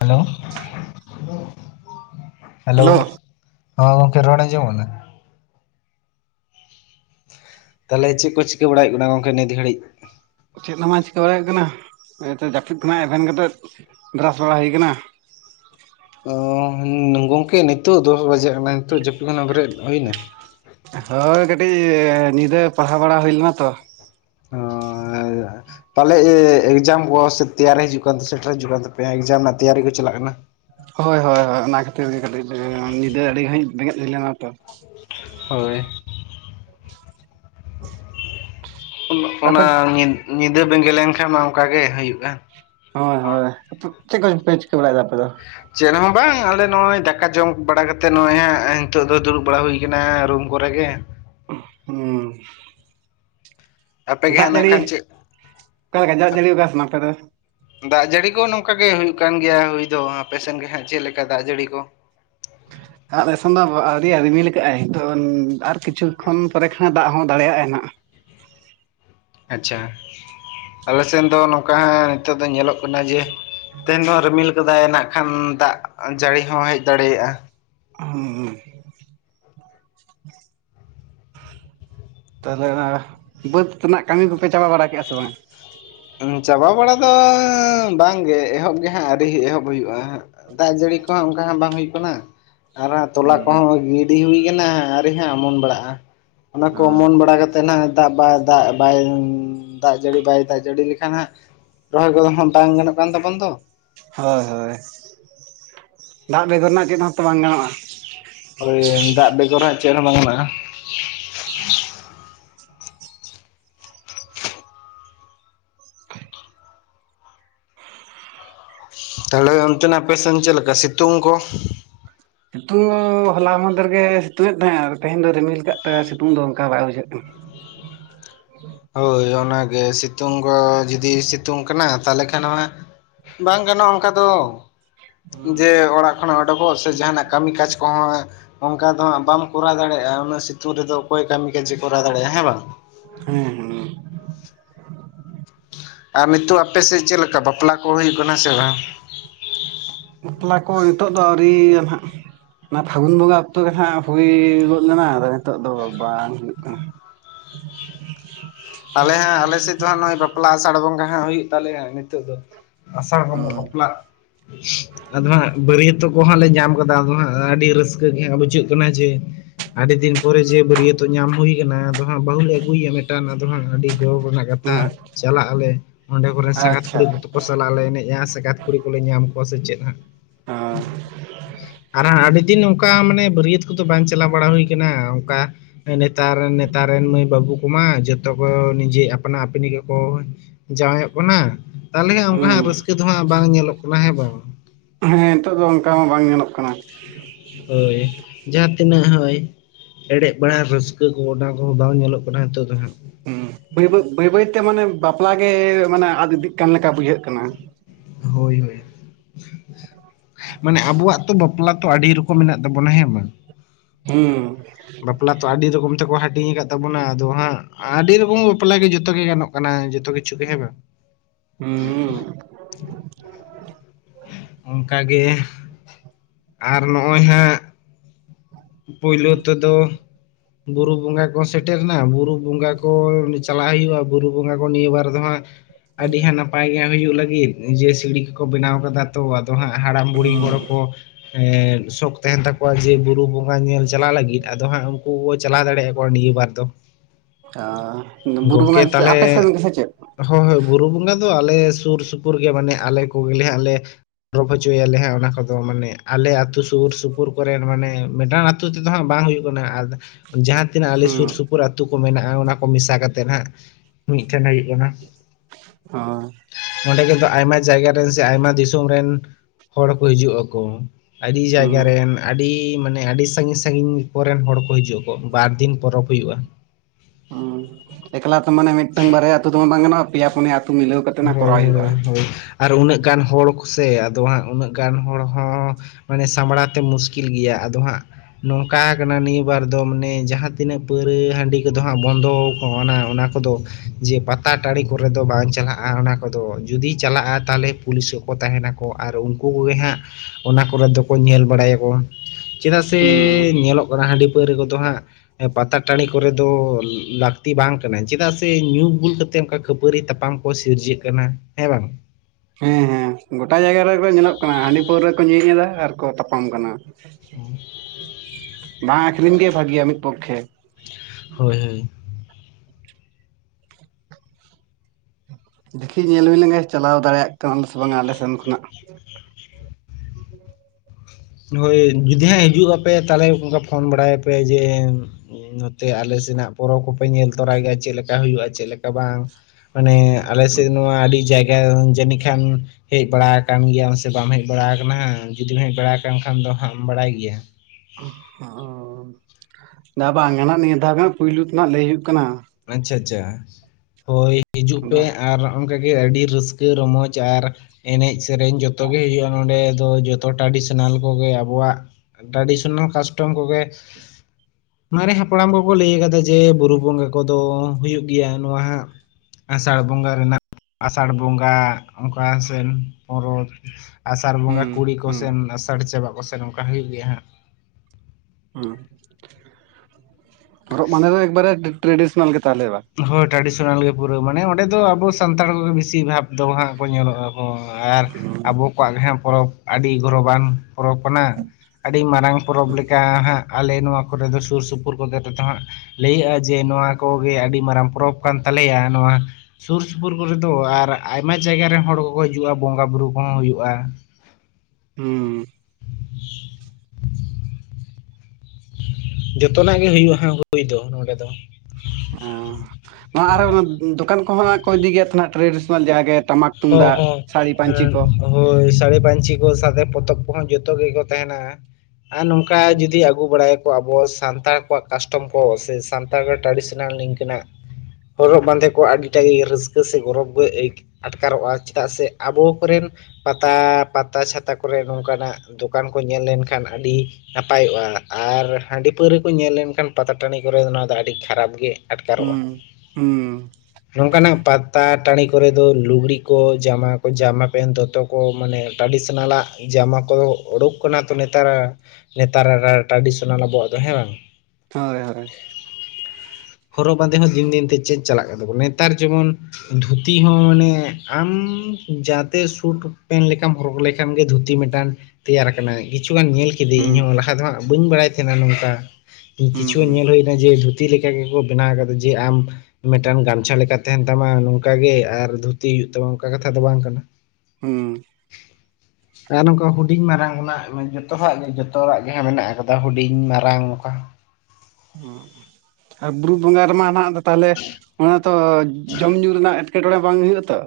Hello hello, ᱦᱚᱸ ᱜᱚᱢᱠᱮ ᱨᱚᱲ ᱟᱡᱚᱢᱚ ᱠᱟᱱᱟ? ᱛᱟᱦᱚᱞᱮ ᱪᱤᱜ ᱠᱚ ᱪᱤᱠᱟᱹ ᱵᱟᱲᱟ ᱦᱩᱭᱩᱜ ᱠᱟᱱᱟ ᱜᱚᱝᱠᱮ ᱱᱤᱛ ᱜᱷᱟᱹᱲᱤᱡ? ᱪᱮᱫ ᱦᱚᱸᱢᱟ ᱪᱤᱠᱟᱹ ᱵᱟᱲᱟ ᱦᱩᱭᱩᱜ ᱠᱟᱱᱟ, ᱮᱭ ᱛᱚ ᱡᱟᱹᱯᱤᱫ ᱠᱷᱚᱱᱟᱜ ᱮᱵᱷᱮᱱ ᱠᱟᱛᱮᱫ ᱵᱮᱨᱟᱥ ᱵᱟᱲᱟ ᱦᱩᱭ ᱠᱟᱱᱟ᱾ ᱚ ᱜᱚᱝᱠᱮ ᱱᱤᱛᱚᱜ ᱫᱚᱥ ᱵᱟᱡᱟᱜ ᱠᱟᱱᱟ ᱱᱤᱛᱚᱜ ᱡᱟᱹᱯᱤᱜ ᱠᱷᱚᱱᱟᱜ ᱵᱮᱨᱮᱫ ᱦᱩᱭ ᱱᱟ᱾ ᱦᱳ ᱠᱟᱹᱴᱤ ᱧᱤᱫᱟᱹ ᱯᱟᱲᱦᱟ ᱵᱟᱲᱟ ᱦᱩᱭ ᱞᱮᱱᱟ ᱛᱚ᱾ ᱦᱚᱸᱻ ᱛᱟᱦᱚᱞᱮ ᱮᱻ ᱮᱠᱡᱟᱢ ᱠᱚ ᱥᱮ ᱛᱮᱭᱟᱨ ᱦᱤᱡᱩᱜ ᱠᱟᱱ ᱥᱮᱴᱮᱨ ᱦᱤᱡᱩᱜ ᱠᱟᱱ ᱛᱟᱯᱮᱭᱟ ᱮᱠᱡᱟᱢ ᱨᱮᱱᱟᱜ ᱛᱮᱭᱟᱨᱤ ᱠᱚ ᱪᱟᱞᱟᱜ ᱠᱟᱱᱟ᱾ ᱦᱳᱭ, ᱦᱳᱭ, ᱦᱳᱭ, ᱚᱱᱟ ᱠᱷᱟᱹᱛᱤᱨ ᱜᱮ ᱠᱟᱹᱴᱤᱡ ᱧᱤᱫᱟᱹ ᱟᱹᱰᱤ ᱜᱷᱟᱹᱲᱤᱡ ᱵᱮᱸᱜᱮᱫ ᱦᱩᱭ ᱞᱮᱱᱟ ᱛᱚ᱾ [inaudible] ᱦᱳᱭ [inaudible] ᱟᱯᱮ ᱚᱱᱟ ᱧᱤ-ᱧᱤᱫᱟᱹ ᱵᱮᱸᱜᱮ ᱞᱮᱱᱠᱷᱟ ᱢᱟ ᱚᱱᱠᱟ ᱜᱮ ᱦᱩᱭᱩᱜᱼᱟ᱾ ᱦᱳᱭ ᱦᱳᱭ [unintelligible] ᱪᱤᱠᱟᱹ ᱵᱟᱲᱟᱭ ᱫᱟ ᱟᱯᱮ ᱫᱚ? ᱪᱮᱫ ᱦᱚᱸ ᱵᱟᱝ ᱟᱞᱮ ᱱᱚᱜᱼᱚᱭ ᱫᱟᱠᱟ ᱡᱚᱢ ᱵᱟᱲᱟ ᱠᱟᱛᱮᱜ ᱱᱚᱜᱼᱚᱭ ᱦᱟᱸᱜ ᱮᱸ ᱱᱤᱛᱚᱜ ᱫᱚ ᱫᱩᱲᱩᱵ ᱵᱟᱲᱟ ᱦᱩᱭ ᱠᱤᱱᱟ ᱨᱩᱢ ᱠᱚᱨᱮ ᱜᱮ᱾ ᱦᱩᱸ ᱟᱯᱮ ᱜᱮ ᱦᱟᱸᱜ ᱫᱟᱜ ᱱᱟᱜ ᱡᱟᱹᱲᱤ ᱠᱷᱟᱱ ᱪᱮᱫ ᱚᱠᱟ [unintelligible] ᱟᱯᱮ ᱫᱚ ᱫᱟᱜ ᱡᱟᱹᱲᱤ ᱠᱚ ᱱᱚᱝᱠᱟ ᱜᱮ ᱦᱩᱭᱩᱜ ᱠᱟᱱ ᱜᱮᱭᱟ ᱦᱩᱭ ᱫᱚ, ᱟᱯᱮ ᱥᱮᱱ ᱜᱮ ᱦᱟᱸᱜ ᱪᱮᱜ ᱞᱮᱠᱟ ᱫᱟᱜ ᱡᱟᱹᱲᱤ ᱠᱚ? [inaudible] ᱟᱜᱞᱮ ᱥᱮᱱ ᱫᱚ ᱵᱟ ᱟᱹᱰᱤ ᱟ ᱨᱤᱢᱤᱞ ᱠᱟᱜᱼᱟᱭ ᱛᱚ ᱩᱱ ᱟᱨ ᱠᱤᱪᱷᱩ ᱠᱷᱚᱱ ᱯᱚᱨᱮ ᱠᱷᱟᱱᱮ ᱫᱟᱜ ᱦᱚᱸ ᱫᱟᱲᱮᱭᱟᱜᱼᱟᱭ ᱦᱟᱸᱜ ᱾ ᱟᱪᱪᱷᱟ, ᱟᱞᱮ ᱥᱮᱱ ᱫᱚ ᱱᱚᱝᱠᱟ ᱦᱟᱸ ᱱᱤᱛᱚᱜ ᱫᱚ ᱧᱮᱞᱚᱜ ᱠᱟᱱᱟ ᱡᱮ ᱛᱮᱦᱮᱱ ᱫᱚ ᱨᱤᱢᱤᱞ ᱠᱟᱫᱟᱭ ᱱᱟᱜᱠᱷᱟᱱ ᱫᱟᱜ ᱡᱟᱹᱲᱤ ᱦᱚᱸ ᱦᱮᱡ ᱫᱟᱲᱮᱭᱟᱜᱼᱟ᱾ ᱦᱩ [unintelligible] ᱛᱟᱦᱞᱮ ᱚᱱᱟ ᱵᱟᱹᱫᱽ ᱛᱮᱱᱟᱜ ᱠᱟᱹᱢᱤ ᱠᱚᱯᱮ ᱪᱟᱵᱟ ᱵᱟᱲᱟ ᱠᱮᱫᱮᱜᱼᱟ ᱥᱮ ᱵᱟᱝ? ᱩᱸ ᱪᱟᱵᱟ ᱵᱟᱲᱟ ᱫᱚᱻ ᱵᱟᱝ ᱜᱮ ᱮᱦᱚᱵ ᱜᱮ ᱦᱟᱸᱜ ᱟᱹᱣᱨᱤ ᱮᱦᱚᱵ ᱦᱩᱭᱩᱜᱼᱟ ᱦᱟᱸᱜ᱾ ᱫᱟᱜ ᱡᱟᱹᱲᱤ ᱠᱚᱦᱚᱸ ᱚᱱᱠᱟ ᱦᱟᱸᱜ ᱵᱟᱝ ᱦᱩᱭᱩᱜ ᱠᱟᱱᱟ᱾ ᱟᱨ ᱦᱟᱸᱜ ᱛᱚᱞᱟ ᱠᱚᱦᱚᱸ ᱜᱤᱰᱤ ᱦᱩᱭ ᱠᱟᱱᱟ ᱦᱟ ᱟᱣᱨᱤ ᱦᱟᱸᱜ ᱚᱢᱚᱱ ᱵᱟᱲᱟᱜᱼᱟ, ᱚᱱᱟ ᱠᱚ ᱚᱢᱚᱱ ᱵᱟᱲᱟ ᱠᱟ ᱛᱮ ᱱᱟᱦᱜ ᱫᱟᱜᱽ ᱵᱟ ᱫᱟᱜᱽ ᱵᱟᱭ ᱫᱟᱜᱽ ᱡᱟᱹᱲᱤ ᱵᱟᱭ ᱫᱟᱜᱽ ᱡᱟᱹᱲᱤ ᱞᱮᱠᱷᱟᱱ ᱦᱟᱸᱜ ᱨᱚᱦᱚᱭ ᱠᱚᱫᱚ ᱵᱟᱝ ᱜᱟᱱᱚᱜ ᱠᱟᱱ ᱛᱟᱵᱚᱱ ᱫᱚ ᱦᱚᱭ ᱼ ᱦᱚᱭ ᱫᱟᱜ ᱵᱮᱜᱚᱨ ᱱᱟᱦᱜ ᱪᱮᱫ ᱦᱚᱸᱛᱚ ᱵᱟᱝ ᱜᱟᱱᱚᱜᱼᱟ ᱦᱚᱭ ᱫᱟᱜ ᱵᱮᱜᱚᱨ ᱦᱟᱸᱜ ᱪᱮᱫ ᱦᱚᱸ ᱵᱟᱝ ᱜᱟᱱᱚᱜᱼᱟ [inaudible] ᱛᱟᱦᱞᱮ ᱚᱱᱛᱮᱱᱟᱜᱼᱟ ᱟᱯᱮ ᱥᱮᱱ ᱪᱮᱜ ᱞᱮᱠᱟ ᱥᱤᱛᱩᱝ ᱠᱚ? ᱛᱩ ᱦᱚᱞᱟ ᱢᱟᱦᱫᱮᱨ ᱜᱮ ᱥᱤᱛᱩᱝ ᱮᱫ ᱛᱟᱦᱮᱸᱜ ᱼ ᱟ ᱟᱨ ᱛᱮᱦᱮᱧ ᱫᱚᱭ ᱨᱤᱢᱤᱞ ᱠᱟᱜ ᱛᱮᱭ ᱥᱤᱛᱩᱝ ᱫᱚ ᱚᱱᱠᱟ ᱵᱟᱭ ᱵᱩᱡᱷᱟᱹᱜ ᱠᱟᱱᱟ ᱦᱚᱭ ᱚᱱᱟᱜᱮ ᱥᱤᱛᱩᱝ ᱜᱚ ᱡᱩᱫᱤ ᱥᱤᱛᱩᱝ ᱠᱟᱱᱟ ᱛᱟᱦᱚᱞᱮ ᱠᱷᱟᱱ ᱱᱚᱣᱟ ᱵᱟᱝ ᱜᱟᱱᱚᱜᱼᱟ ᱚᱱᱠᱟ ᱫᱚ ᱡᱮ ᱚᱲᱟᱜ ᱠᱷᱚᱱᱟᱜ ᱚᱰᱚᱜᱚᱜ ᱥᱮ ᱡᱟᱦᱟᱱᱟᱜ ᱠᱟᱹᱢᱤ ᱠᱟᱡᱽ ᱠᱚ ᱦᱚᱸᱭ ᱚᱱᱠᱟ ᱫᱚ ᱦᱟᱸᱜ ᱵᱟᱢ ᱠᱚᱨᱟᱣ ᱫᱟᱲᱮᱭᱟᱜᱼᱟ ᱩᱱᱟᱹᱜ ᱥᱤᱛᱩᱝ ᱨᱮᱫᱚ ᱚᱠᱚᱭ ᱠᱟᱹᱢᱤ ᱠᱟᱡᱮ ᱠᱚᱨᱟᱣ ᱫᱟᱲᱮᱭᱟᱜᱼᱟ ᱦᱮᱸ ᱵᱟᱝ ᱦᱩᱸᱻ ᱦᱩᱸ ᱟᱨ ᱱᱤᱛᱚᱜ ᱟᱯᱮ ᱥᱮᱜ ᱪᱮᱫ ᱞᱮᱠᱟ ᱵᱟᱯᱞᱟ ᱠᱚ ᱦᱩᱭᱩᱜ ᱠᱟᱱᱟ ᱥᱮ ᱵᱟᱝ? ᱵᱟᱯᱞᱟ ᱠᱚ ᱱᱤᱛᱚᱜ ᱫᱚ ᱟᱹᱣᱨᱤ ᱭᱟ ᱱᱦᱟᱜ ᱚᱱᱟ ᱯᱷᱟᱹᱜᱩᱱ ᱵᱚᱸᱜᱟ ᱚᱠᱛᱚ ᱜᱮ ᱱᱷᱟᱜ ᱦᱩᱭ ᱜᱚᱫ ᱞᱮᱱᱟ ᱟᱫᱚ ᱱᱤᱛᱚᱜ ᱫᱚ ᱵᱟᱝ ᱦᱩᱭᱩᱜ ᱠᱟᱱᱟ [unintelligible] ᱟᱞᱮ ᱦᱟᱸᱜ ᱟᱞᱮ ᱥᱮᱫ ᱫᱚ ᱱᱚᱜᱼᱚᱭ ᱵᱟᱯᱞᱟ ᱟᱥᱟᱲ ᱵᱚᱸᱜᱟ ᱦᱟᱸᱜ ᱦᱩᱭᱩᱜ ᱛᱟᱞᱮᱭᱟᱮ ᱱᱤᱛᱚ ᱫᱚ, ᱟᱥᱟᱲ ᱵᱚᱸᱜᱟ ᱵᱟᱯᱞᱟᱜ ᱟᱫᱚ ᱦᱟᱸᱜ ᱵᱟᱹᱨᱭᱟᱹᱛᱚᱜ ᱠᱚ ᱦᱟᱸᱜ ᱞᱮ ᱧᱟᱢ ᱜᱚᱫᱟ ᱦᱟᱸᱜ ᱟᱹᱰᱤ ᱨᱟᱹᱥᱠᱟᱹ ᱜᱮ ᱦᱟᱸᱜ ᱵᱩᱡᱷᱟᱹᱜ ᱠᱟᱱᱟ ᱡᱮ ᱟᱹᱰᱤ ᱫᱤᱱ ᱯᱚᱨᱮ ᱡᱮ ᱵᱟᱹᱨᱭᱟᱹᱛᱚᱜ ᱧᱟᱢ ᱦᱩᱭ ᱟᱠᱟᱱᱟ ᱟᱫᱚ ᱦᱟᱸᱜ ᱵᱟᱹᱦᱩ ᱞᱮ ᱟᱹᱜᱩ ᱮᱭᱟ ᱢᱤᱫᱴᱟᱱ ᱛᱚ ᱦᱟᱸᱜ ᱟᱹᱰᱤ ᱜᱚᱨᱚᱵᱽ ᱨᱮᱱᱟᱜ ᱠᱟᱛᱷᱟ ᱪᱟᱞᱟᱜ ᱟᱞᱮ ᱚᱸᱰᱮ ᱠᱚᱨᱮᱱ ᱥᱟᱸᱜᱟᱛ ᱟᱪᱪᱷᱟ ᱠᱩᱲᱤ ᱠᱚ ᱠᱚ ᱥᱟᱞᱟᱜ ᱞᱮ ᱮᱱᱮᱡᱼᱟ ᱥᱟᱝᱜᱟᱛ ᱠᱩᱲᱤ ᱠᱚᱞᱮ ᱧᱟᱢ ᱠᱚᱣᱟ ᱥᱮ ᱪᱮᱫ ᱦᱟᱸᱜ ᱟᱻ ᱟᱨ ᱦᱟᱸᱜ ᱟᱹᱰᱤ ᱫᱤᱱ ᱱᱚᱝᱠᱟ ᱢᱟᱱᱮ ᱵᱟᱹᱨᱭᱟᱹᱛ ᱠᱚᱫᱚ ᱵᱟᱝ ᱪᱟᱞᱟᱣ ᱵᱟᱲᱟ ᱦᱩᱭ ᱠᱟᱱᱟ ᱚᱝᱠᱟ ᱱᱮᱛᱟᱨ ᱱᱮᱛᱟᱨ ᱨᱮᱱ ᱢᱟᱹᱭ ᱵᱟᱹᱵᱩ ᱠᱚᱢᱟ ᱡᱚᱛ ᱛᱚ ᱜᱚ ᱱᱤᱡᱮ ᱟᱯᱱᱟ ᱟᱹᱯᱱᱤ ᱜᱮᱠᱚ ᱡᱟᱶᱟᱭ-ᱚᱜ ᱠᱟᱱᱟ ᱛᱟᱦᱞᱮ ᱦᱟᱸᱜ ᱚᱝᱠᱟ ᱦᱩᱸ ᱦᱟᱸᱜ ᱨᱟᱹᱥᱠᱟᱹ ᱫᱚ ᱦᱟᱸᱜ ᱵᱟᱝ ᱧᱮᱞᱚᱜ ᱠᱟᱱᱟ ᱦᱮᱸ ᱵᱟᱝ ᱦᱮᱸ ᱱᱤᱛᱚᱜ ᱫᱚ ᱚᱱᱠᱟ ᱢᱟ ᱵᱟᱝ ᱧᱮᱞᱚᱜ ᱠᱟᱱᱟ ᱦᱳᱭ ᱡᱟᱦᱟᱸ ᱛᱤᱱᱟᱹᱜ ᱦᱳᱭ ᱮᱲᱮᱡ ᱵᱟᱲᱟ ᱨᱟᱹᱥᱠᱟᱹ ᱠᱚ ᱚᱱᱟ ᱠᱚᱦᱚᱸ ᱵᱟᱝ ᱧᱮᱞᱚᱜ ᱠᱟᱱᱟ ᱱᱤᱛᱚᱜ ᱫᱚ ᱦᱟᱸᱜ ᱦᱩᱸ ᱵᱟᱹᱭᱵᱟᱹ ᱵᱟᱹᱭ ᱵᱟᱹᱭ ᱛᱮ ᱢᱟᱱᱮ ᱵᱟᱯᱞᱟ ᱜᱮ ᱢᱟᱱᱮ ᱟᱫ ᱤᱫᱤᱜ ᱠᱟᱱ ᱞᱮᱠᱟ ᱵᱩᱡᱷᱟᱹᱜ ᱠᱟᱱᱟ ᱦᱳᱭ ᱦᱳᱭ ᱢᱟᱱᱮ ᱟᱵᱚᱣᱟᱜ ᱛᱚ ᱵᱟᱯᱞᱟ ᱛᱚ ᱟᱹᱰᱤ ᱨᱚᱠᱚᱢ ᱢᱮᱱᱟᱜ ᱛᱟᱵᱚᱱᱟ ᱦᱮᱸ ᱵᱟᱝ ᱦᱩᱸ ᱵᱟᱯᱞᱟ ᱛᱚ ᱟᱹᱰᱤ ᱨᱚᱠᱚᱢ ᱛᱮᱠᱚ ᱦᱟᱹᱴᱤᱧ ᱠᱟᱫ ᱛᱟᱵᱚᱱᱟ ᱟᱫᱚ ᱦᱟᱸᱜ ᱟᱹᱰᱤ ᱨᱚᱠᱚᱢ ᱵᱟᱯᱞᱟᱜ ᱜᱮ ᱡᱚᱛᱚ ᱜᱮ ᱜᱟᱱᱚᱜ ᱠᱟᱱᱟ ᱡᱚᱛᱚ ᱠᱤᱪᱷᱩ ᱜᱮ ᱦᱮᱸ ᱵᱟᱝ ᱦᱩᱸᱻᱻ ᱚᱱᱠᱟᱜᱮ ᱟᱨ ᱱᱚᱜᱼᱚᱭ ᱦᱟᱸᱜ ᱯᱩᱭᱞᱳ ᱛᱮᱫᱚ ᱵᱩᱨᱩ ᱵᱚᱸᱜᱟ ᱠᱚ ᱥᱮᱴ ᱥᱮᱴᱮᱨᱱᱟ ᱵᱩᱨᱩ ᱵᱚᱸᱜᱟ ᱠᱚ ᱪᱟᱞᱟᱜ ᱦᱩᱭᱩᱜᱼᱟ ᱵᱩᱨᱩ ᱵᱚᱸᱜᱟ ᱠᱚ ᱱᱤᱭᱟᱹ ᱵᱟᱨ ᱫᱚ ᱦᱟᱸᱜ ᱟᱹᱰᱤ ᱦᱟᱸᱜ ᱯᱟᱭ ᱜᱮ ᱦᱩᱭᱩᱜ ᱞᱟᱹᱜᱤᱫ ᱡᱮ ᱥᱤᱲᱤ ᱠᱚᱠᱚ ᱵᱮᱱᱟᱣ ᱠᱟᱫᱟ ᱛᱚ ᱟᱫᱚ ᱦᱟᱸᱜ ᱦᱟᱲᱟᱢ ᱵᱩᱲᱦᱤ ᱦᱚᱲ ᱦᱩᱸ ᱠᱚ ᱮᱸᱻᱫ ᱥᱚᱠ ᱛᱟᱦᱮᱱ ᱛᱟᱠᱚᱣᱟ ᱡᱮ ᱵᱩᱨᱩ ᱵᱚ ᱜᱟ ᱧᱮᱞ ᱪᱟᱞᱟᱜ ᱞᱟᱹᱜᱤᱫ ᱟᱫᱚ ᱦᱟᱸᱜ ᱩᱱᱠᱩ ᱠᱚ ᱠᱚ ᱪᱟᱞᱟᱣ ᱫᱟᱲᱮᱜ ᱟᱠᱚ ᱱᱤᱭᱟᱹ ᱵᱟᱨ ᱫᱚ ᱟ ᱻ ᱵᱩᱨᱩ ᱵᱚᱸᱜᱟ ᱜᱚᱝᱠᱮ ᱟᱯᱮ ᱛᱟᱦᱚᱞᱮ ᱥᱮᱱ ᱜᱮ ᱥᱮ ᱪᱮᱫ? ᱦᱳᱭ ᱦᱳᱭ ᱵᱩᱨᱩ ᱵᱚᱸᱜᱟ ᱫᱚ ᱟᱞᱮ ᱥᱩᱨ ᱥᱩᱯᱩᱨ ᱜᱮ ᱢᱟᱱᱮ ᱟᱞᱮ ᱠᱚᱜᱮᱞᱮ ᱦᱟᱸᱜ ᱞᱮ ᱨᱚᱵ ᱦᱚᱪᱚᱭᱟᱞᱮ ᱦᱟᱸᱜ ᱚᱱᱟ ᱠᱚᱫᱚ ᱢᱟᱱᱮ ᱟᱞᱮ ᱟᱹᱛᱩ ᱥᱩᱨ ᱥᱩᱯᱩᱨ ᱠᱚᱨᱮᱱ ᱢᱟᱱᱮ ᱢᱤᱜᱴᱟᱝ ᱟᱹᱛᱳ ᱛᱮᱫᱚ ᱦᱟᱸᱜ ᱵᱟᱝ ᱦᱩᱭᱩᱜ ᱠᱟᱱᱟ ᱟᱨ ᱡᱟᱦᱟᱸ ᱛᱤᱱᱟᱹᱜ ᱟᱞᱮ ᱦᱩᱸ ᱥᱩᱨ ᱥᱩᱯᱩᱨ ᱟᱛ ᱛᱩ ᱠᱚ ᱢᱮᱱᱟᱜᱼᱟ ᱚᱱᱟ ᱠᱚ ᱢᱮᱥᱟ ᱠᱟᱛᱮᱜ ᱦᱟᱸᱜ ᱢᱤᱜᱴᱷᱮᱱ ᱦᱩᱭᱩᱜ ᱠᱟᱱᱟ ᱦᱳᱭ᱾ ᱚᱸᱰᱮ ᱜᱮ ᱫᱚ ᱟᱭᱢᱟ ᱡᱟᱭᱜᱟ ᱨᱮᱱ ᱥᱮ ᱟᱭᱢᱟ ᱫᱤᱥᱚᱢ ᱨᱮᱱ ᱦᱚᱲ ᱠᱚ ᱦᱤᱡᱩᱜ ᱟᱠᱚ᱾ ᱟᱹᱰᱤ ᱦᱩᱸ ᱡᱟᱭᱜᱟ ᱨᱮᱱ ᱟᱹᱰᱤ ᱢᱟᱱᱮ ᱟᱹᱰᱤ ᱥᱟᱺᱜᱤᱧ ᱥᱟᱺᱜᱤᱧ ᱠᱚᱨᱮᱱ ᱦᱚᱲ ᱠᱚ ᱦᱤᱡᱩᱜᱼᱟ, ᱵᱟᱨ ᱫᱤᱱ ᱯᱚᱨᱚᱵᱽ ᱦᱩᱭᱩᱜᱼᱟ᱾ ᱦᱚᱸ ᱮᱠᱞᱟ ᱛᱮ ᱢᱟᱱᱮ ᱢᱤᱫᱴᱟᱝ ᱵᱟᱨᱭᱟ ᱟᱹᱛᱩ ᱫᱚᱢᱮ ᱵᱟᱝ ᱜᱟᱱᱚᱜ ᱯᱮᱭᱟ ᱯᱩᱱᱤᱛ ᱢᱤᱞᱟᱹᱣ ᱠᱟᱛᱮᱜ ᱱᱟᱜ ᱦᱳᱭ ᱠᱚᱨᱟᱣ ᱦᱳᱭ ᱦᱩᱭᱩᱜᱼᱟ ᱦᱳᱭ ᱟᱨ ᱩᱱᱟᱹᱜ ᱜᱟᱱ ᱦᱚᱲ ᱠᱚᱥᱮ, ᱟᱫᱚ ᱦᱟᱸᱜ ᱩᱱᱟᱹᱜ ᱜᱟᱱ ᱦᱚᱲ ᱦᱚᱸ ᱢᱟᱱᱮ ᱥᱟᱢᱵᱽᱲᱟᱣ ᱛᱮ ᱢᱩᱥᱠᱤᱞ ᱜᱮᱭᱟ ᱟᱫᱚ ᱦᱟᱸᱜ ᱱᱚᱝᱠᱟ ᱠᱟᱱᱟ ᱱᱤᱭᱟᱹ ᱵᱟᱨ ᱫᱚ ᱢᱟᱱᱮ ᱡᱟᱦᱟᱸ ᱛᱤᱱᱟᱹᱜ ᱯᱟᱹᱣᱨᱟᱹ ᱦᱟᱺᱰᱤ ᱠᱚᱫᱚ ᱦᱟᱸᱜ ᱵᱚᱱᱫᱚᱜ ᱚᱱᱟ ᱚᱱᱟ ᱠᱚᱫᱚ ᱡᱮ ᱯᱟᱛᱟ ᱴᱟᱺᱰᱤ ᱠᱚᱨᱮ ᱫᱚ ᱵᱟᱝ ᱪᱟᱞᱟᱜ ᱟᱨ ᱚᱱᱟ ᱠᱚᱫᱚ ᱡᱩᱫᱤᱭ ᱪᱟᱞᱟᱜᱼᱟ, ᱛᱟᱦᱚᱞᱮ ᱯᱩᱞᱤᱥ ᱠᱚᱠᱚ ᱛᱟᱦᱮᱱᱟ ᱠᱚ ᱟᱨ ᱩᱱᱠᱩ ᱠᱚᱜᱮ ᱦᱟᱸᱜ ᱚᱱᱟ ᱠᱚᱨᱮ ᱫᱚᱠᱚ ᱧᱮᱞ ᱵᱟᱲᱟᱭᱟ ᱠᱚ, ᱪᱮᱫᱟᱜ ᱥᱮ ᱦᱩᱸ ᱧᱮᱞᱚᱜ ᱠᱟᱱᱟ ᱦᱟᱺᱰᱤ ᱯᱟᱹᱣᱨᱟᱹ ᱠᱚᱫᱚ ᱦᱟᱸᱜ ᱯᱟᱛᱟ ᱴᱟᱺᱰᱤ ᱠᱚᱨᱮ ᱫᱚ ᱞᱟᱹᱠᱛᱤ ᱵᱟᱝ ᱠᱟᱱᱟ, ᱪᱮᱫᱟᱜ ᱥᱮ ᱧᱩ ᱵᱩᱞ ᱠᱟᱛᱮᱫ ᱚᱱᱠᱟ ᱠᱷᱟᱹᱯᱟᱹᱨᱤ ᱛᱟᱯᱟᱢ ᱠᱚ ᱥᱤᱨᱡᱟᱹᱜ ᱠᱟᱱᱟ ᱦᱮᱸ ᱵᱟᱝ, ᱦᱮᱸ ᱦᱮᱸ ᱜᱚᱴᱟ ᱡᱟᱭᱜᱟ ᱨᱮ ᱧᱮᱞᱚᱜ ᱠᱟᱱᱟ, ᱦᱟᱺᱰᱤ ᱯᱟᱹᱣᱨᱟᱹ ᱨᱮᱠᱚ ᱧᱩ ᱮᱫᱟ ᱟᱨ ᱠᱚ ᱛᱟᱯᱟᱢ ᱟᱠᱟᱱᱟ᱾ ᱵᱟᱝ ᱟᱠᱠᱷᱨᱤᱧ ᱜᱮ ᱵᱷᱟᱹᱜᱮᱭᱟ ᱢᱤᱫ ᱯᱚᱠᱷᱮ᱾ ᱦᱳᱭ ᱦᱳᱭ ᱫᱮᱠᱷᱤ ᱧᱮᱞ ᱵᱮᱱ ᱞᱮᱱᱠᱷᱟᱱ ᱪᱟᱞᱟᱣ ᱫᱟᱲᱮᱭᱟᱜ ᱠᱟᱱᱟᱞ ᱥᱮ ᱵᱟᱝᱼᱟ ᱟᱞᱮ ᱥᱮᱱ ᱠᱷᱚᱱᱟᱜ? ᱦᱳᱭ ᱡᱩᱫᱤ ᱦᱟᱸᱜ ᱦᱤᱡᱩᱜ ᱟᱯᱮ ᱛᱟᱦᱞᱮ ᱚᱱᱠᱟ ᱯᱷᱳᱱ ᱵᱟᱲᱟᱭᱟ ᱟᱯᱮ ᱡᱮ ᱱᱚᱛᱮ ᱟᱞᱮ ᱥᱮᱱᱟᱜ ᱯᱚᱨᱚᱵᱽ ᱦᱚᱸᱯᱮ ᱧᱮᱞ ᱛᱚᱨᱟᱭ ᱜᱮᱭᱟ, ᱪᱮᱫᱞ ᱞᱮᱠᱟ ᱦᱩᱭᱩᱜᱼᱟ, ᱪᱮᱫ ᱞᱮᱠᱟ ᱵᱟᱝ ᱢᱟᱱᱮ? ᱟᱞᱮ ᱥᱮᱫ ᱱᱚᱣᱟ ᱟᱹᱰᱤ ᱡᱟᱭᱜᱟ ᱡᱟᱹᱱᱤ ᱠᱷᱟᱱ ᱦᱮᱡ ᱵᱟᱲᱟ ᱟᱠᱟᱱ ᱜᱮᱭᱟᱢ ᱥᱮ ᱵᱟᱢ ᱦᱮᱡ ᱵᱟᱲᱟ ᱟᱠᱟᱱᱟ᱾ ᱡᱩᱫᱤᱢ ᱦᱮᱡ ᱵᱟᱲᱟ ᱟᱠᱟᱱᱟ ᱵᱟᱝᱠᱷᱟᱱ ᱫᱚ ᱦᱟᱸᱜ ᱮᱢ ᱵᱟᱲᱟᱭ ᱜᱮᱭᱟ᱾ ᱚ ᱫᱟ ᱵᱟᱝ ᱱᱤᱭᱟᱹ ᱫᱷᱟᱣ ᱜᱮᱱᱟᱜ ᱯᱩᱭᱞᱩ ᱛᱮ ᱱᱟᱜ ᱞᱟᱹᱭ ᱦᱩᱭᱩᱜ ᱠᱟᱱᱟ᱾ ᱟᱪᱪᱷᱟ ᱟᱪᱪᱷᱟ ᱦᱳᱭ ᱦᱤᱡᱩᱜ ᱯᱮ ᱟᱫᱚ ᱟᱨ ᱚᱱᱠᱟ ᱜᱮ ᱟᱹᱰᱤ ᱨᱟᱹᱥᱠᱟᱹ ᱨᱚᱢᱚᱡᱽ ᱟᱨ ᱮᱱᱮᱡ ᱥᱮᱨᱮᱧ ᱡᱚᱛᱚ ᱜᱮ ᱦᱩᱭᱩᱜᱼᱟ᱾ ᱱᱚᱸᱰᱮ ᱫᱚ ᱡᱚᱛᱚ ᱴᱨᱟᱰᱤᱥᱚᱱᱟᱞ ᱠᱚᱜᱮ ᱟᱵᱚᱣᱟᱜ ᱴᱨᱟᱰᱤᱥᱳᱱᱟᱞ ᱠᱟᱥᱴᱚᱢ ᱠᱚᱜᱮ ᱢᱟᱨᱮ ᱦᱟᱯᱲᱟᱢ ᱠᱚᱠᱚ ᱞᱟᱹᱭ ᱠᱟᱫᱟ ᱡᱮ ᱵᱩᱨᱩ ᱵᱚᱸᱜᱟ ᱠᱚᱫᱚ ᱦᱩᱭᱩᱜ ᱜᱮᱭᱟ, ᱱᱚᱣᱟ ᱦᱟᱸᱜ ᱟᱥᱟᱲ ᱵᱚᱸᱜᱟ ᱨᱮᱱᱟᱜ ᱟᱥᱟᱲ ᱵᱚᱸᱜᱟ ᱚᱱᱠᱟ ᱥᱮᱱ ᱯᱚᱨᱚᱵᱽ ᱟᱥᱟᱲ ᱵᱚᱸᱜᱟ ᱦᱩᱸ ᱠᱩᱲᱤ ᱦᱩᱸ ᱠᱚᱥᱮᱱ ᱟᱥᱟᱲ ᱪᱟᱵᱟᱜ ᱠᱚᱥᱮᱱ ᱚᱱᱠᱟ ᱦᱩᱭᱩᱜ ᱜᱮᱭᱟ ᱦᱟᱸᱜ᱾ ᱦᱮᱸ ᱦᱚᱨᱚᱜ ᱵᱟᱥᱮ ᱢᱟᱱᱮ ᱫᱚ ᱮᱠᱵᱟᱨᱮ ᱴᱨᱮᱰᱤᱥᱚᱱᱟᱞ ᱜᱮᱛᱟ ᱞᱮ ᱵᱟᱝ? ᱦᱳᱭ ᱴᱨᱟᱰᱤᱥᱚᱱᱟᱞ ᱜᱮ ᱯᱩᱨᱟᱹ ᱢᱟᱱᱮ ᱚᱸᱰᱮ ᱫᱚ ᱟᱵᱚ ᱥᱟᱱᱛᱟᱲ ᱠᱚᱜᱮ ᱵᱤᱥᱤ ᱵᱷᱟᱵᱽ ᱫᱚ ᱦᱟᱸᱜ ᱠᱚ ᱧᱮᱞᱚᱜᱼᱟ᱾ ᱚ ᱟᱨ ᱟᱵᱚ ᱠᱚᱣᱟᱜ ᱜᱮ ᱦᱮᱸ ᱯᱚᱨᱚᱵᱽ ᱟᱹᱰᱤ ᱜᱚᱨᱚᱵᱟᱱ ᱯᱚᱨᱚᱵᱽ ᱠᱟᱱᱟ ᱟᱹᱰᱤ ᱢᱟᱨᱟᱝ ᱯᱚᱨᱚᱵᱽ ᱞᱮᱠᱟ ᱦᱟᱸᱜ ᱟᱞᱮ ᱱᱚᱣᱟ ᱠᱚᱨᱮ ᱫᱚ ᱥᱩᱨ ᱥᱩᱯᱩᱨ ᱠᱚᱜᱮ ᱛᱮᱫᱚ ᱦᱟᱸᱜ ᱞᱟᱹᱭᱟᱹᱜᱼᱟ ᱡᱮ ᱱᱚᱣᱟ ᱠᱚᱜᱮ ᱟᱹᱰᱤ ᱢᱟᱨᱟᱝ ᱯᱚᱨᱚᱵᱽ ᱠᱟᱱ ᱛᱟᱞᱮᱭᱟ᱾ ᱱᱚᱣᱟ ᱥᱩᱨ ᱥᱩᱯᱩᱨ ᱠᱚᱨᱮ ᱫᱚ ᱟᱨ ᱟᱭᱢᱟ ᱡᱟᱭᱜᱟ ᱨᱮᱱ ᱦᱚᱲ ᱠᱚᱠᱚ ᱦᱤᱡᱩᱜᱼᱟ, ᱵᱚᱸᱜᱟᱼᱵᱩᱨᱩ ᱠᱚᱦᱚᱸ ᱦᱩᱭᱩᱜᱼᱟ᱾ ᱦᱩᱸ ᱡᱚᱛᱚᱱᱟᱜ ᱜᱮ ᱦᱩᱭᱩᱜᱼᱟ ᱦᱟᱸᱜ ᱦᱩᱭ ᱫᱚ ᱱᱚᱸᱰᱮ ᱫᱚ᱾ ᱚᱸ ᱱᱚᱣᱟ ᱟᱨᱦᱚᱸ ᱚᱱᱟ ᱫᱚᱠᱟᱱ ᱠᱚᱦᱚᱸ ᱱᱟᱜ ᱠᱚ ᱤᱫᱤ ᱜᱮ ᱛᱟᱦᱮᱱᱟ ᱴᱨᱮᱰᱤᱥᱚᱱᱟᱞ ᱡᱟᱜᱮ ᱴᱟᱢᱟᱠ ᱦᱚᱸ ᱛᱩᱢᱫᱟᱜ ᱦᱚᱸ ᱥᱟᱹᱲᱤ ᱯᱟᱧᱪᱤ ᱮᱸ ᱠᱚ? ᱦᱳᱭ ᱥᱟᱹᱲᱤ ᱯᱟᱧᱪᱤ ᱠᱚ ᱥᱟᱶᱛᱮ ᱯᱚᱛᱚᱵ ᱠᱚᱦᱚᱸ ᱡᱚᱛᱚ ᱜᱮᱠᱚ ᱛᱟᱦᱮᱱᱟ᱾ ᱟᱨ ᱱᱚᱝᱠᱟ ᱡᱩᱫᱤ ᱟᱹᱜᱩ ᱵᱟᱲᱟᱭᱟᱠᱚ ᱟᱵᱚ ᱥᱟᱱᱛᱟᱲ ᱠᱚᱣᱟᱜ ᱠᱟᱥᱴᱚᱢ ᱠᱚ ᱥᱮ ᱥᱟᱱᱛᱟᱲ ᱠᱚᱣᱟᱜ ᱴᱨᱟᱰᱤᱥᱚᱱᱟᱞ ᱱᱤᱝᱠᱟ ᱠᱟᱹᱱᱟᱜ ᱦᱚᱨᱚᱜ ᱵᱟᱸᱫᱮ ᱠᱚ ᱟᱹᱰᱤᱴᱟ ᱜᱮ ᱨᱟᱹᱥᱠᱟᱹ ᱥᱮ ᱜᱚᱨᱚᱵᱽ ᱜᱮ ᱟᱹᱭᱠᱟᱹ ᱟᱴᱠᱟᱨᱚᱜᱼᱟ᱾ ᱪᱮᱫᱟᱜ ᱥᱮ ᱟᱵᱚ ᱠᱚᱨᱮᱱ ᱯᱟᱛᱟ ᱯᱟᱛᱟ ᱪᱷᱟᱛᱟ ᱠᱚᱨᱮ ᱱᱚᱝᱠᱟᱱᱟᱜ ᱫᱚᱠᱟᱱ ᱠᱚ ᱧᱮᱞ ᱞᱮᱱᱠᱷᱟᱱ ᱟᱹᱰᱤ ᱱᱟᱯᱟᱭᱚᱜᱼᱟ ᱟᱨ ᱦᱟᱺᱰᱤ ᱯᱟᱹᱶᱨᱟᱹ ᱠᱚ ᱧᱮᱞ ᱞᱮᱱᱠᱷᱟᱱ ᱯᱟᱛᱟ ᱴᱟᱺᱰᱤ ᱠᱚᱨᱮ ᱫᱚ ᱱᱚᱣᱟ ᱫᱚ ᱟᱹᱰᱤ ᱠᱷᱟᱨᱟᱯ ᱜᱮ ᱦᱩᱸ ᱟᱴᱠᱟᱨᱚᱜᱼᱟ᱾ ᱦᱩᱸ ᱱᱚᱝᱠᱟᱱᱟᱜ ᱯᱟᱛᱟ ᱴᱟᱺᱰᱤ ᱠᱚᱨᱮ ᱫᱚ ᱞᱩᱜᱽᱲᱤ ᱠᱚ ᱡᱟᱢᱟ ᱠᱚ ᱡᱟᱢᱟ ᱯᱮᱱ ᱫᱚᱛᱚ ᱠᱚ ᱢᱟᱱᱮ ᱴᱨᱟᱰᱤᱥᱚᱱᱟᱞᱟᱜ ᱡᱟᱢᱟ ᱠᱚᱫᱚ ᱚᱰᱳᱠ ᱠᱟᱱᱟ ᱛᱚ ᱱᱮᱛᱟᱨ ᱱᱮᱛᱟᱨ ᱴᱨᱟᱰᱤᱥᱚᱱᱟᱞ ᱟᱵᱚᱣᱟᱜ ᱫᱚ ᱦᱮᱸ ᱵᱟᱝ? ᱦᱳᱭ ᱦᱳᱭ ᱦᱚᱨᱚᱜ ᱵᱟᱸᱫᱮ ᱦᱚᱸ ᱫᱤᱱ ᱫᱤᱱ ᱛᱮ ᱪᱮᱡ ᱪᱟᱞᱟᱜ ᱠᱟᱱ ᱛᱟᱵᱚᱱᱟ᱾ ᱱᱮᱛᱟᱨ ᱡᱮᱢᱚᱱ ᱫᱷᱩᱛᱤ ᱦᱚᱸ ᱢᱟᱱᱮ ᱟᱢ ᱡᱟᱛᱮ ᱥᱩᱴ ᱯᱮᱱ ᱞᱮᱠᱟᱢ ᱦᱚᱨᱚᱜ ᱞᱮ ᱠᱷᱟᱱ ᱜᱮ ᱫᱷᱩᱛᱤ ᱢᱤᱫᱴᱟᱝ ᱛᱮᱭᱟᱨ ᱠᱟᱱᱟᱭ᱾ ᱠᱤᱪᱷᱩ ᱜᱟᱱ ᱧᱮᱞ ᱠᱮᱫᱤᱧ ᱦᱩᱸ ᱤᱧᱦᱚᱸ ᱞᱟᱦᱟ ᱫᱚ ᱦᱟᱸᱜ ᱵᱟᱹᱧ ᱵᱟᱲᱟᱭ ᱛᱟᱦᱮᱸᱱᱟ ᱱᱚᱝᱠᱟ ᱤᱧ ᱦᱩᱸ ᱠᱤᱪᱷᱩᱧ ᱦᱩᱸ ᱧᱮᱞ ᱦᱩᱭ ᱱᱟ ᱡᱮ ᱫᱷᱩᱛᱤ ᱞᱮᱠᱟ ᱜᱮᱠᱚ ᱵᱮᱱᱟᱣ ᱠᱟᱫᱟ ᱡᱮ ᱟᱢ ᱢᱤᱫᱴᱟᱝ ᱜᱟᱢᱪᱷᱟ ᱞᱮᱠᱟ ᱛᱟᱦᱮᱱ ᱛᱟᱢᱟ ᱱᱚᱝᱠᱟᱜ ᱜᱮ ᱟᱨ ᱫᱷᱩᱛᱤ ᱦᱩᱭᱩᱜ ᱛᱟᱢᱟ ᱚᱝᱠᱟ ᱠᱟᱛᱷᱟ ᱫᱚ ᱵᱟᱝ ᱠᱟᱱᱟ᱾ ᱦᱩᱸ ᱟᱨ ᱱᱚᱝᱠᱟ ᱦᱩᱰᱤᱧ ᱢᱟᱨᱟᱝ ᱚᱱᱟᱜ ᱡᱚᱛᱚᱣᱟᱜ ᱜᱮ ᱡᱚᱛᱚ ᱦᱟᱲᱟᱜ ᱜᱮ ᱦᱟᱸ ᱢᱮᱱᱟᱜ ᱠᱟᱫᱟ ᱦᱩᱰᱤᱧ ᱢᱟᱨᱟᱝ ᱱᱚᱝᱠᱟ᱾ ᱦᱩᱸ ᱟᱨ ᱵᱩᱨᱩ ᱵᱚᱸᱜᱟ ᱨᱮᱢᱟ ᱱᱟᱦᱟᱜ ᱫᱚ ᱛᱟᱦᱞᱮ ᱚᱱᱟ ᱛᱚ ᱡᱚᱢ ᱧᱩ ᱨᱮᱱᱟᱜ ᱮᱸᱴ ᱠᱮᱴᱚᱬᱮ ᱵᱟᱝ ᱦᱩᱭᱩᱜᱼᱟ ᱛᱚ?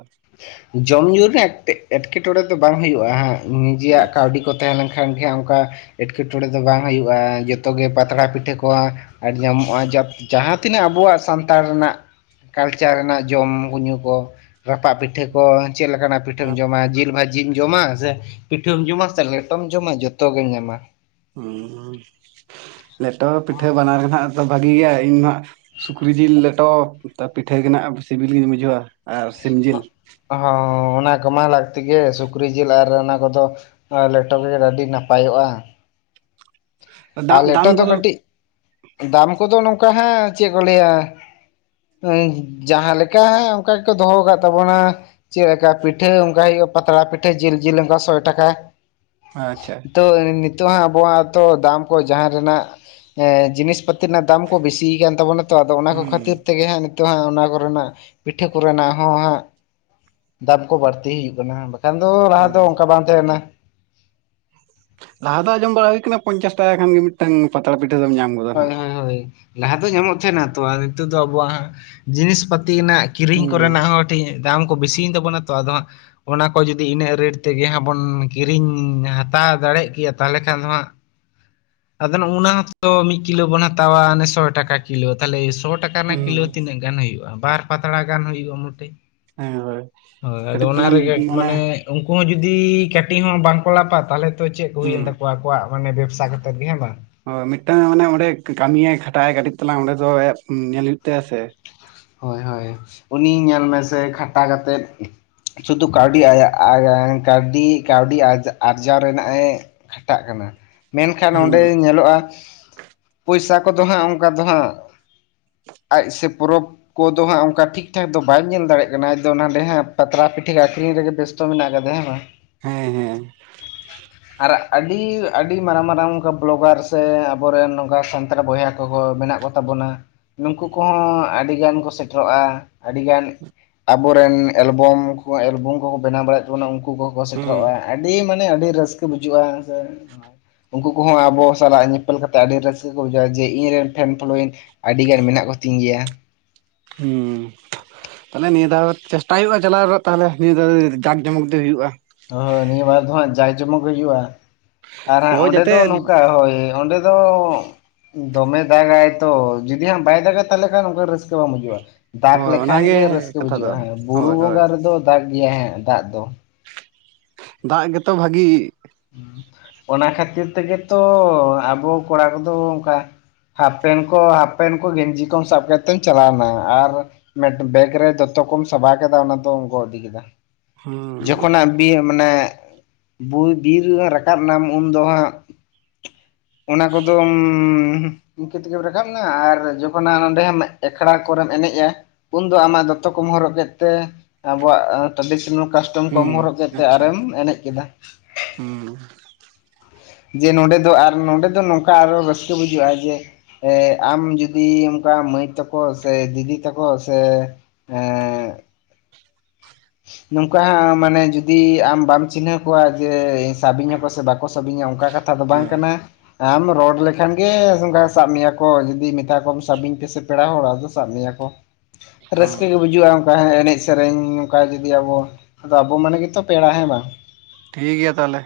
ᱡᱚᱢ ᱧᱩ ᱨᱮᱱᱟᱜ ᱮᱠ ᱮᱴᱠᱮᱴᱚᱬᱮ ᱫᱚ ᱵᱟᱝ ᱦᱩᱭᱩᱜᱼᱟ ᱦᱟᱸᱜ ᱱᱤᱡᱮᱨᱭᱟᱜ ᱟᱪᱪᱷᱟ ᱠᱟᱹᱣᱰᱤ ᱠᱚ ᱛᱟᱦᱮᱸ ᱞᱮᱱᱠᱷᱟᱱ ᱜᱮ ᱦᱟᱸᱜ ᱚᱝᱠᱟ ᱮᱴᱠᱮᱴᱚᱬᱮ ᱫᱚ ᱵᱟᱝ ᱦᱩᱭᱩᱜᱼᱟ, ᱡᱚᱛᱚᱜᱮ ᱯᱟᱛᱲᱟ ᱯᱤᱴᱷᱟᱹ ᱠᱚ ᱦᱚᱸ ᱟᱹᱰᱤ ᱧᱟᱢᱚᱜᱼᱟ ᱡᱟᱯ ᱡᱟᱦᱟᱸ ᱛᱤᱱᱟᱹᱜ ᱟᱵᱚᱣᱟᱜ ᱥᱟᱱᱛᱟᱲ ᱨᱮᱱᱟᱜ ᱠᱟᱞᱪᱟᱨ ᱨᱮᱱᱟᱜ ᱡᱚᱢ ᱧᱩ ᱠᱚ, ᱨᱟᱯᱟᱜ ᱯᱤᱴᱷᱟᱹ ᱠᱚ ᱪᱮᱫ ᱞᱮᱠᱟᱱᱟᱜ ᱯᱤᱴᱷᱟᱹᱢ ᱡᱚᱢᱟ ᱡᱤᱞ ᱵᱷᱟᱹ ᱡᱤᱢ ᱡᱚᱢᱟ ᱥᱮ ᱯᱤᱴᱷᱟᱹᱢ ᱡᱚᱢᱟ ᱥᱮ, ᱞᱮᱴᱚᱢ ᱡᱚᱢᱟ ᱡᱚᱛᱚ ᱜᱮᱢ ᱧᱟᱢᱟ᱾ ᱦᱚᱸᱢ ᱞᱮᱴᱚ ᱯᱤᱴᱷᱟᱹ ᱵᱟᱱᱟᱨ ᱜᱮ ᱱᱟᱦᱟᱜ ᱛᱚ ᱵᱷᱟᱹᱜᱤ ᱜᱮᱭᱟ, ᱤᱧ ᱢᱟ ᱦᱟᱸᱜ ᱥᱩᱠᱨᱤ ᱡᱤᱞ ᱞᱮᱴᱚ ᱛᱟ ᱯᱤᱴᱷᱟᱹ ᱜᱮ ᱱᱟᱜ ᱥᱤᱵᱤᱞ ᱜᱤᱧ ᱵᱩᱡᱷᱟᱹᱣᱟ ᱟᱨ ᱥᱤᱢ ᱡᱤᱞ᱾ ᱦᱚᱸ ᱚᱱᱟ ᱠᱚᱢᱟ ᱞᱟᱹᱠᱛᱤ ᱜᱮ, ᱥᱩᱠᱨᱤ ᱡᱤᱞ ᱟᱨ ᱚᱱᱟ ᱠᱚᱫᱚ ᱟᱨ ᱞᱮᱴᱚ ᱜᱮ ᱟᱹᱰᱤ ᱱᱟᱯᱟᱭᱚᱜᱼᱟ᱾ ᱟᱨ ᱫᱟᱢ ᱫᱟᱢ ᱞᱮᱴᱚ ᱫᱚ ᱠᱚᱫᱚ ᱠᱟᱹᱴᱤᱜ ᱫᱟᱢ ᱠᱚᱫᱚ ᱱᱚᱝᱠᱟ ᱦᱟᱸᱜ ᱪᱮᱜ ᱠᱚ ᱞᱟᱹᱭᱟ ᱮᱸ ᱡᱟᱦᱟᱸ ᱞᱮᱠᱟ ᱦᱟᱸᱜ ᱚᱝᱠᱟ ᱜᱮᱠᱚ ᱫᱚᱦᱚ ᱠᱟᱜ ᱛᱟᱵᱚᱱᱟ ᱪᱮᱫ ᱞᱮᱠᱟ ᱯᱤᱴᱷᱟᱹ ᱚᱝᱠᱟ ᱦᱩᱭᱩᱜᱼᱟ ᱯᱟᱛᱲᱟ ᱯᱤᱴᱷᱟᱹ ᱡᱤᱞ ᱡᱤᱞ ᱚᱝᱠᱟ ᱥᱚᱭ ᱴᱟᱠᱟ᱾ ᱟᱪᱪᱷᱟ ᱛᱚ ᱱᱤ ᱛᱚᱜ ᱦᱟᱸᱜ ᱟᱵᱚᱣᱟᱜ ᱦᱚᱸᱛᱚ ᱫᱟᱢ ᱠᱚ ᱡᱟᱦᱟᱸ ᱨᱮᱱᱟᱜ ᱮᱸ ᱡᱤᱱᱤᱥ ᱯᱟᱹᱛᱤ ᱨᱮᱱᱟᱜ ᱫᱟᱢ ᱠᱚ ᱵᱤᱥᱤ ᱠᱟᱱ ᱛᱟᱵᱚᱱᱟ᱾ ᱛᱚ ᱟᱫᱚ ᱚᱱᱟ ᱠᱚ ᱦᱩᱸ ᱠᱷᱟᱹᱛᱤᱨ ᱛᱮᱜᱮ ᱦᱟᱸᱜ ᱱᱤᱛᱚᱜ ᱦᱟᱸᱜ ᱚᱱᱟ ᱠᱚᱨᱮᱱᱟᱜ ᱯᱤᱴᱷᱟᱹ ᱠᱚᱨᱮᱱᱟᱜ ᱦᱚᱸ ᱦᱟᱸᱜ ᱫᱟᱢ ᱠᱚ ᱵᱟᱹᱲᱛᱤ ᱦᱩᱭᱩᱜ ᱠᱟᱱᱟ, ᱵᱟᱠᱷᱟᱱ ᱫᱚ ᱞᱟᱦᱟ ᱫᱚ ᱦᱩᱸ ᱚᱱᱠᱟ ᱵᱟᱝ ᱛᱟᱦᱮᱸ ᱠᱟᱱᱟ᱾ ᱞᱟᱦᱟ ᱫᱚ ᱟᱸᱡᱚᱢ ᱵᱟᱲᱟ ᱦᱩᱭ ᱟᱠᱟᱱᱟ ᱯᱚᱧᱪᱟᱥ ᱴᱟᱠᱟ ᱠᱷᱟᱱ ᱜᱮ ᱢᱤᱫᱴᱟᱝ ᱯᱟᱛᱲᱟ ᱯᱤᱴᱷᱟᱹ ᱫᱚᱢ ᱧᱟᱢ ᱜᱚᱫ᱾ ᱦᱳᱭ ᱦᱳᱭ ᱦᱳᱭ ᱞᱟᱦᱟ ᱫᱚ ᱧᱟᱢᱚᱜ ᱛᱟᱦᱮᱱᱟ ᱛᱚ ᱟ ᱱᱤᱛᱚᱜ ᱫᱚ ᱟᱵᱚᱣᱟᱜ ᱦᱟᱸᱜ ᱡᱤᱱᱤᱥ ᱯᱟᱹᱛᱤ ᱨᱮᱱᱟᱜ ᱠᱤᱨᱤᱧ ᱦᱩᱸ ᱠᱚᱨᱮᱱᱟᱜ ᱦᱚᱸ ᱠᱟᱹᱴᱷᱤᱠ ᱫᱟᱢ ᱠᱚ ᱵᱤᱥᱤᱭᱮᱱ ᱛᱟᱵᱚᱱᱟ ᱛᱚ ᱟᱫᱚ ᱦᱟᱸᱜ ᱚᱱᱟ ᱠᱚ ᱡᱩᱫᱤ ᱤᱱᱟᱹᱜ ᱨᱮᱹᱴ ᱛᱮᱜᱮ ᱦᱟᱸᱜ ᱵᱚᱱ ᱠᱤᱨᱤᱧ ᱦᱟᱛᱟᱣ ᱫᱟᱲᱮᱜ ᱠᱮᱭᱟ ᱛᱟᱦᱚᱞᱮ ᱠᱷᱟᱱ ᱫᱚ ᱦᱟᱸᱜ ᱟᱫᱚ ᱚᱱᱟ ᱦᱚᱸᱛᱚ ᱢᱤᱜ ᱠᱤᱞᱳ ᱵᱚᱱ ᱦᱟᱛᱟᱣᱟ ᱚᱱᱮ ᱥᱚᱭ ᱴᱟᱠᱟ ᱠᱤᱞᱳ ᱛᱷᱟᱞᱮ ᱥᱚ ᱴᱟᱠᱟ ᱦᱩᱸ ᱨᱮᱱᱟᱜ ᱠᱤᱞᱳ ᱛᱤᱱᱟᱹᱜ ᱜᱟᱱ ᱦᱩᱭᱩᱜᱼᱟ? ᱵᱟᱨ ᱯᱟᱛᱲᱟ ᱜᱟᱱ ᱦᱩᱭᱩᱜᱟ ᱢᱚᱴᱮ᱾ ᱦᱮᱸ ᱦᱳᱭ ᱟᱫᱚ ᱠᱟᱹᱴᱤᱡ ᱚᱱᱟ ᱛᱟᱞᱟᱝ ᱨᱮ ᱜᱮ ᱢᱟᱱᱮ ᱩᱝᱠᱩ ᱦᱚᱸ ᱡᱩᱫᱤ ᱠᱟᱹᱴᱤᱡ ᱦᱚᱸ ᱵᱟᱝᱠᱚ ᱞᱟᱯᱟ ᱛᱟᱦᱞᱮ ᱛᱚ ᱪᱮᱜ ᱠᱚ ᱦᱩᱸ ᱦᱩᱭᱮᱱ ᱛᱟᱠᱚᱣᱟ ᱟᱠᱚᱣᱟᱜ ᱢᱟᱱᱮ ᱵᱮᱵᱥᱟ ᱛᱮᱫ ᱜᱮ ᱦᱮᱸ ᱵᱟᱝ᱾ ᱦᱳᱭ ᱢᱤᱴᱟᱝ ᱢᱟᱱᱮ ᱚᱸᱰᱮ ᱠᱟᱹᱢᱤ ᱭᱟᱭ ᱠᱷᱟᱴᱟᱜᱼᱟᱭ ᱠᱟᱹᱴᱤᱡ ᱛᱟᱞᱟᱝ ᱚᱸᱰᱮ ᱫᱚ ᱟᱭᱟᱜ ᱧᱮᱞ ᱦᱩᱭᱩᱜ ᱛᱟᱭᱟ ᱥᱮ᱾ ᱦᱳᱭ ᱦᱳᱭ ᱩᱱᱤ ᱧᱮᱞ ᱢᱮᱥᱮ ᱠᱷᱟᱴᱟ ᱠᱟᱛᱮᱫ ᱥᱩᱫᱩ ᱠᱟᱣᱰᱤ ᱟᱭᱟᱜ ᱟᱭ-ᱟᱭ ᱠᱟᱣᱰᱤ ᱠᱟᱣᱰᱤ ᱟᱨᱡᱟᱣ ᱨᱮᱱᱟᱜ ᱮ ᱠᱷᱟᱴᱟᱜ ᱠᱟᱱᱟ᱾ ᱢᱮᱱᱠᱷᱟᱱ ᱦᱩᱸ ᱚᱸᱰᱮ ᱧᱮᱞᱚᱜᱼᱟ, ᱯᱚᱭᱥᱟ ᱠᱚᱫᱚ ᱦᱟᱸᱜ ᱚᱝᱠᱟ ᱫᱚ ᱦᱟᱸᱜ ᱟᱡ ᱥᱮ ᱯᱚᱨᱚᱵᱽ ᱠᱚᱫᱚ ᱦᱟᱸᱜ ᱚᱝᱠᱟ ᱴᱷᱤᱠ ᱴᱷᱟᱠ ᱫᱚ ᱵᱟᱭ ᱧᱮᱞ ᱫᱟᱲᱮᱜ ᱠᱟᱱᱟ ᱟᱡᱫᱚ ᱱᱟᱸᱰᱮ ᱦᱟᱸᱜ ᱯᱟᱛᱲᱟ ᱯᱤᱴᱷᱟᱹ ᱟᱠᱷᱨᱤᱧ ᱨᱮᱜᱮ ᱵᱮᱥ ᱛᱚ ᱢᱮᱱᱟᱜ ᱟᱠᱟᱫᱮ ᱦᱮᱸ ᱵᱟᱝ᱾ ᱦᱮᱸ ᱦᱮᱸ ᱟᱨ ᱟᱹᱰᱤ ᱟᱹᱰᱤ ᱢᱟᱨᱟᱝ ᱢᱟᱨᱟᱝ ᱚᱝᱠᱟ ᱵᱞᱚᱜᱟᱨ ᱥᱮ ᱟᱵᱚᱨᱮᱱ ᱱᱚᱝᱠᱟ ᱥᱟᱱᱛᱟᱲ ᱵᱚᱭᱦᱟ ᱠᱚ ᱠᱚ ᱢᱮᱱᱟᱜ ᱛᱟᱵᱚᱱᱟ ᱱᱩᱝᱠᱩ ᱠᱚᱦᱚᱸ ᱟᱹᱰᱤ ᱜᱟᱱ ᱠᱚ ᱥᱮᱴᱮᱨᱚᱜᱼᱟ, ᱟᱹᱰᱤᱜᱟᱱ ᱟᱵᱚᱨᱮᱱ ᱮᱞᱵᱚᱢ ᱠᱚ ᱮᱞᱵᱚᱢ ᱠᱚᱠᱚ ᱵᱮᱱᱟᱣ ᱵᱟᱲᱟᱭᱮᱫ ᱚᱱᱮ ᱩᱝᱠᱩ ᱠᱚᱦᱚ ᱠᱚ ᱦᱩᱸ ᱥᱮᱴᱮᱨᱚᱜᱼᱟ ᱟᱹᱰᱤ ᱢᱟᱱᱮ ᱟᱹᱰᱤ ᱨᱟᱹᱥᱠᱟᱹ ᱵᱩᱡᱩᱜᱼᱟ᱾ ᱩᱝᱠᱩ ᱠᱚᱦᱚᱸ ᱟᱵᱚ ᱥᱟᱞᱟᱜ ᱧᱮ ᱠᱷᱮᱞ ᱠᱟᱛᱮ ᱟᱹᱰᱤ ᱨᱟᱹᱥᱠᱟᱹ ᱠᱚ ᱵᱩᱡᱷᱟᱹᱣᱟ ᱡᱮ, ᱤᱧ ᱨᱮᱱ ᱯᱷᱮᱱ ᱯᱷᱳᱞᱳᱭᱤᱝ ᱟᱹᱰᱤ ᱜᱟᱱ ᱢᱮᱱᱟᱜ ᱠᱚᱛᱤᱧ ᱜᱮᱭᱟ᱾ ᱦᱩᱸ ᱛᱟᱞᱮ ᱱᱤᱭᱟᱹ ᱫᱷᱟᱣ ᱪᱮᱥᱴᱟᱭ ᱦᱩᱭᱩᱜᱟ ᱪᱟᱞᱟᱣ ᱨᱮᱱᱟᱜ ᱛᱟᱦᱞᱮ ᱱᱤᱭᱟᱹ ᱫᱷᱟ ᱡᱟᱠ ᱡᱚᱢᱚᱠ ᱜᱤ ᱦᱩᱭᱩᱜᱼᱟ᱾ ᱦᱳ ᱱᱤᱭᱟᱹ ᱵᱟᱨ ᱫᱚ ᱦᱟᱸᱜ ᱡᱟᱭ ᱡᱚᱢᱚᱠ ᱜᱮ ᱦᱩᱭᱩᱜᱟ, ᱟᱨ ᱦᱟᱸᱜ ᱦᱳᱭ ᱚᱸᱰᱮ ᱡᱟᱛᱮ ᱫᱚ ᱱᱚᱝᱠᱟ ᱦᱳᱭ ᱚᱸᱰᱮ ᱫᱚ ᱫᱚᱢᱮ ᱫᱟᱜᱟᱭ ᱛᱚ ᱡᱩᱫᱤ ᱦᱟᱸᱜ ᱵᱟᱭ ᱫᱟᱜᱟ ᱛᱟᱦᱞᱮ ᱠᱷᱟᱱ ᱚᱝᱠᱟ ᱨᱟᱹᱥᱠᱟᱹ ᱵᱟᱝ ᱵᱩᱡᱩᱜᱼᱟ᱾ ᱫᱟᱜᱽ ᱦᱳᱭ ᱞᱮᱠᱷᱟᱱ ᱚᱱᱟᱜᱮ ᱜᱮ ᱨᱟᱹᱥᱠᱟᱹ ᱠᱟᱛᱷᱟ ᱫᱚ ᱵᱩᱡᱩᱜᱼᱟ ᱦᱟᱸᱜ ᱵᱩᱨᱩ ᱦᱳᱭ ᱦᱳᱭ ᱵᱚᱸᱜᱟ ᱨᱮᱫᱚ ᱫᱟᱜᱽ ᱜᱮᱭᱟᱟᱭ ᱦᱟᱸᱜ ᱫᱟᱜ ᱫᱚ᱾ ᱫᱟᱜ ᱜᱮᱛᱚ ᱵᱷᱟᱜᱤ᱾ ᱚᱱᱟ ᱠᱷᱟᱹᱛᱤᱨ ᱛᱮᱜᱮ ᱛᱚ ᱟᱵᱚ ᱠᱚᱲᱟ ᱠᱚᱫᱚ ᱚᱝᱠᱟ ᱦᱟᱯ ᱯᱮᱱ ᱠᱚ ᱦᱟᱯ ᱯᱮᱱ ᱠᱚ ᱜᱮᱧᱡᱤ ᱠᱚᱢ ᱥᱟᱵ ᱠᱮᱜᱛᱮᱢ ᱪᱟᱞᱟᱣᱱᱟ, ᱟᱨ ᱢᱮᱰ ᱵᱮᱜ ᱨᱮ ᱫᱚᱛᱚ ᱠᱚᱢ ᱥᱟᱵᱟᱣ ᱠᱮᱫᱟ ᱚᱱᱟ ᱫᱚᱢ ᱜᱚ ᱤᱫᱤ ᱠᱮᱫᱟ᱾ ᱦᱩᱸ ᱡᱚᱠᱷᱚᱱᱟᱜ ᱵᱤ ᱢᱟᱱᱮ ᱵᱩ ᱵᱤᱨ ᱨᱟᱠᱟᱵ ᱱᱟᱢ ᱩᱱᱫᱚ ᱦᱟᱸᱜ ᱚᱱᱟ ᱠᱚᱫᱚᱢ ᱤᱝᱠᱟᱹ ᱛᱮᱜᱮᱢ ᱨᱟᱠᱟᱵᱱᱟ ᱟᱨ ᱡᱚᱠᱷᱚᱱ ᱦᱟᱸᱜ ᱚᱸᱰᱮᱢ ᱮᱠᱷᱲᱟ ᱠᱚᱨᱮᱢ ᱮᱱᱮᱡᱼᱟ᱾ ᱩᱱᱫᱚ ᱟᱢᱟᱜ ᱫᱚᱛᱚ ᱠᱚᱢ ᱦᱚᱨᱚᱜ ᱠᱮᱫ ᱛᱮ ᱟᱵᱚᱣᱟᱜ ᱴᱟᱺᱰᱤ ᱥᱮᱱᱟ ᱠᱟᱥᱴᱚᱢ ᱠᱚᱢ ᱦᱚᱨᱚᱜ ᱦᱩᱸ ᱠᱮᱛᱮ ᱟᱪᱪᱷᱟ ᱟᱨᱮᱢ ᱮᱱᱮᱡ ᱠᱮᱫᱟ᱾ ᱦᱩᱸ ᱡᱮ ᱱᱚᱸᱰᱮ ᱫᱚ ᱟᱨ ᱱᱚᱸᱰᱮ ᱫᱚ ᱱᱚᱝᱠᱟ ᱟᱨᱚ ᱨᱟᱹᱥᱠᱟᱹ ᱵᱩᱡᱷᱟᱹᱜᱼᱟ ᱡᱮ ᱮ ᱟᱢ ᱡᱩᱫᱤ ᱚᱝᱠᱟ ᱢᱟᱹᱭ ᱛᱟᱠᱚ ᱥᱮ, ᱫᱤᱫᱤ ᱛᱟᱠᱚ ᱥᱮ ᱮᱸᱻ ᱱᱚᱝᱠᱟ ᱦᱟᱸᱜ ᱢᱟᱱᱮ ᱡᱩᱫᱤ ᱟᱢ ᱵᱟᱢ ᱪᱤᱱᱦᱟᱹᱣ ᱠᱚᱣᱟ, ᱡᱮ ᱥᱟᱵᱤ ᱧᱟᱠᱚ ᱥᱮ ᱵᱟᱠᱚ ᱥᱟᱵᱤᱧᱟ ᱚᱝᱠᱟ ᱠᱟ ᱛᱷᱟ ᱫᱚ ᱵᱟᱝ ᱦᱮᱸ ᱠᱟᱱᱟ᱾ ᱟᱢ ᱨᱚᱲ ᱞᱮᱠᱷᱟᱱ ᱜᱮ ᱚᱝᱠᱟ ᱥᱟᱵ ᱢᱮᱭᱟ ᱠᱚ, ᱡᱩᱫᱤ ᱢᱮᱛᱟ ᱠᱚᱢ ᱥᱟᱵᱤᱧ ᱯᱮᱥᱮ ᱯᱮᱲᱟ ᱦᱚᱲ ᱟᱫᱚ ᱥᱟᱵ ᱢᱮᱭᱟ ᱠᱚ᱾ ᱦᱮᱸ ᱨᱟᱹᱥᱠᱟᱹ ᱜᱮ ᱵᱩᱡᱩᱟ ᱚᱝᱠᱟ ᱮᱱᱮᱡ ᱥᱮᱨᱮᱧ᱾ ᱠᱟ ᱡᱩᱫᱤ ᱟᱵᱚ ᱟᱫᱚ, ᱟᱵᱚ ᱢᱟᱱᱮ ᱜᱮᱛᱚ ᱯᱮᱲᱟ ᱦᱮᱸ ᱵᱟᱝ᱾ ᱴᱷᱤᱠ ᱜᱮᱭᱟ ᱛᱟᱦᱞᱮ᱾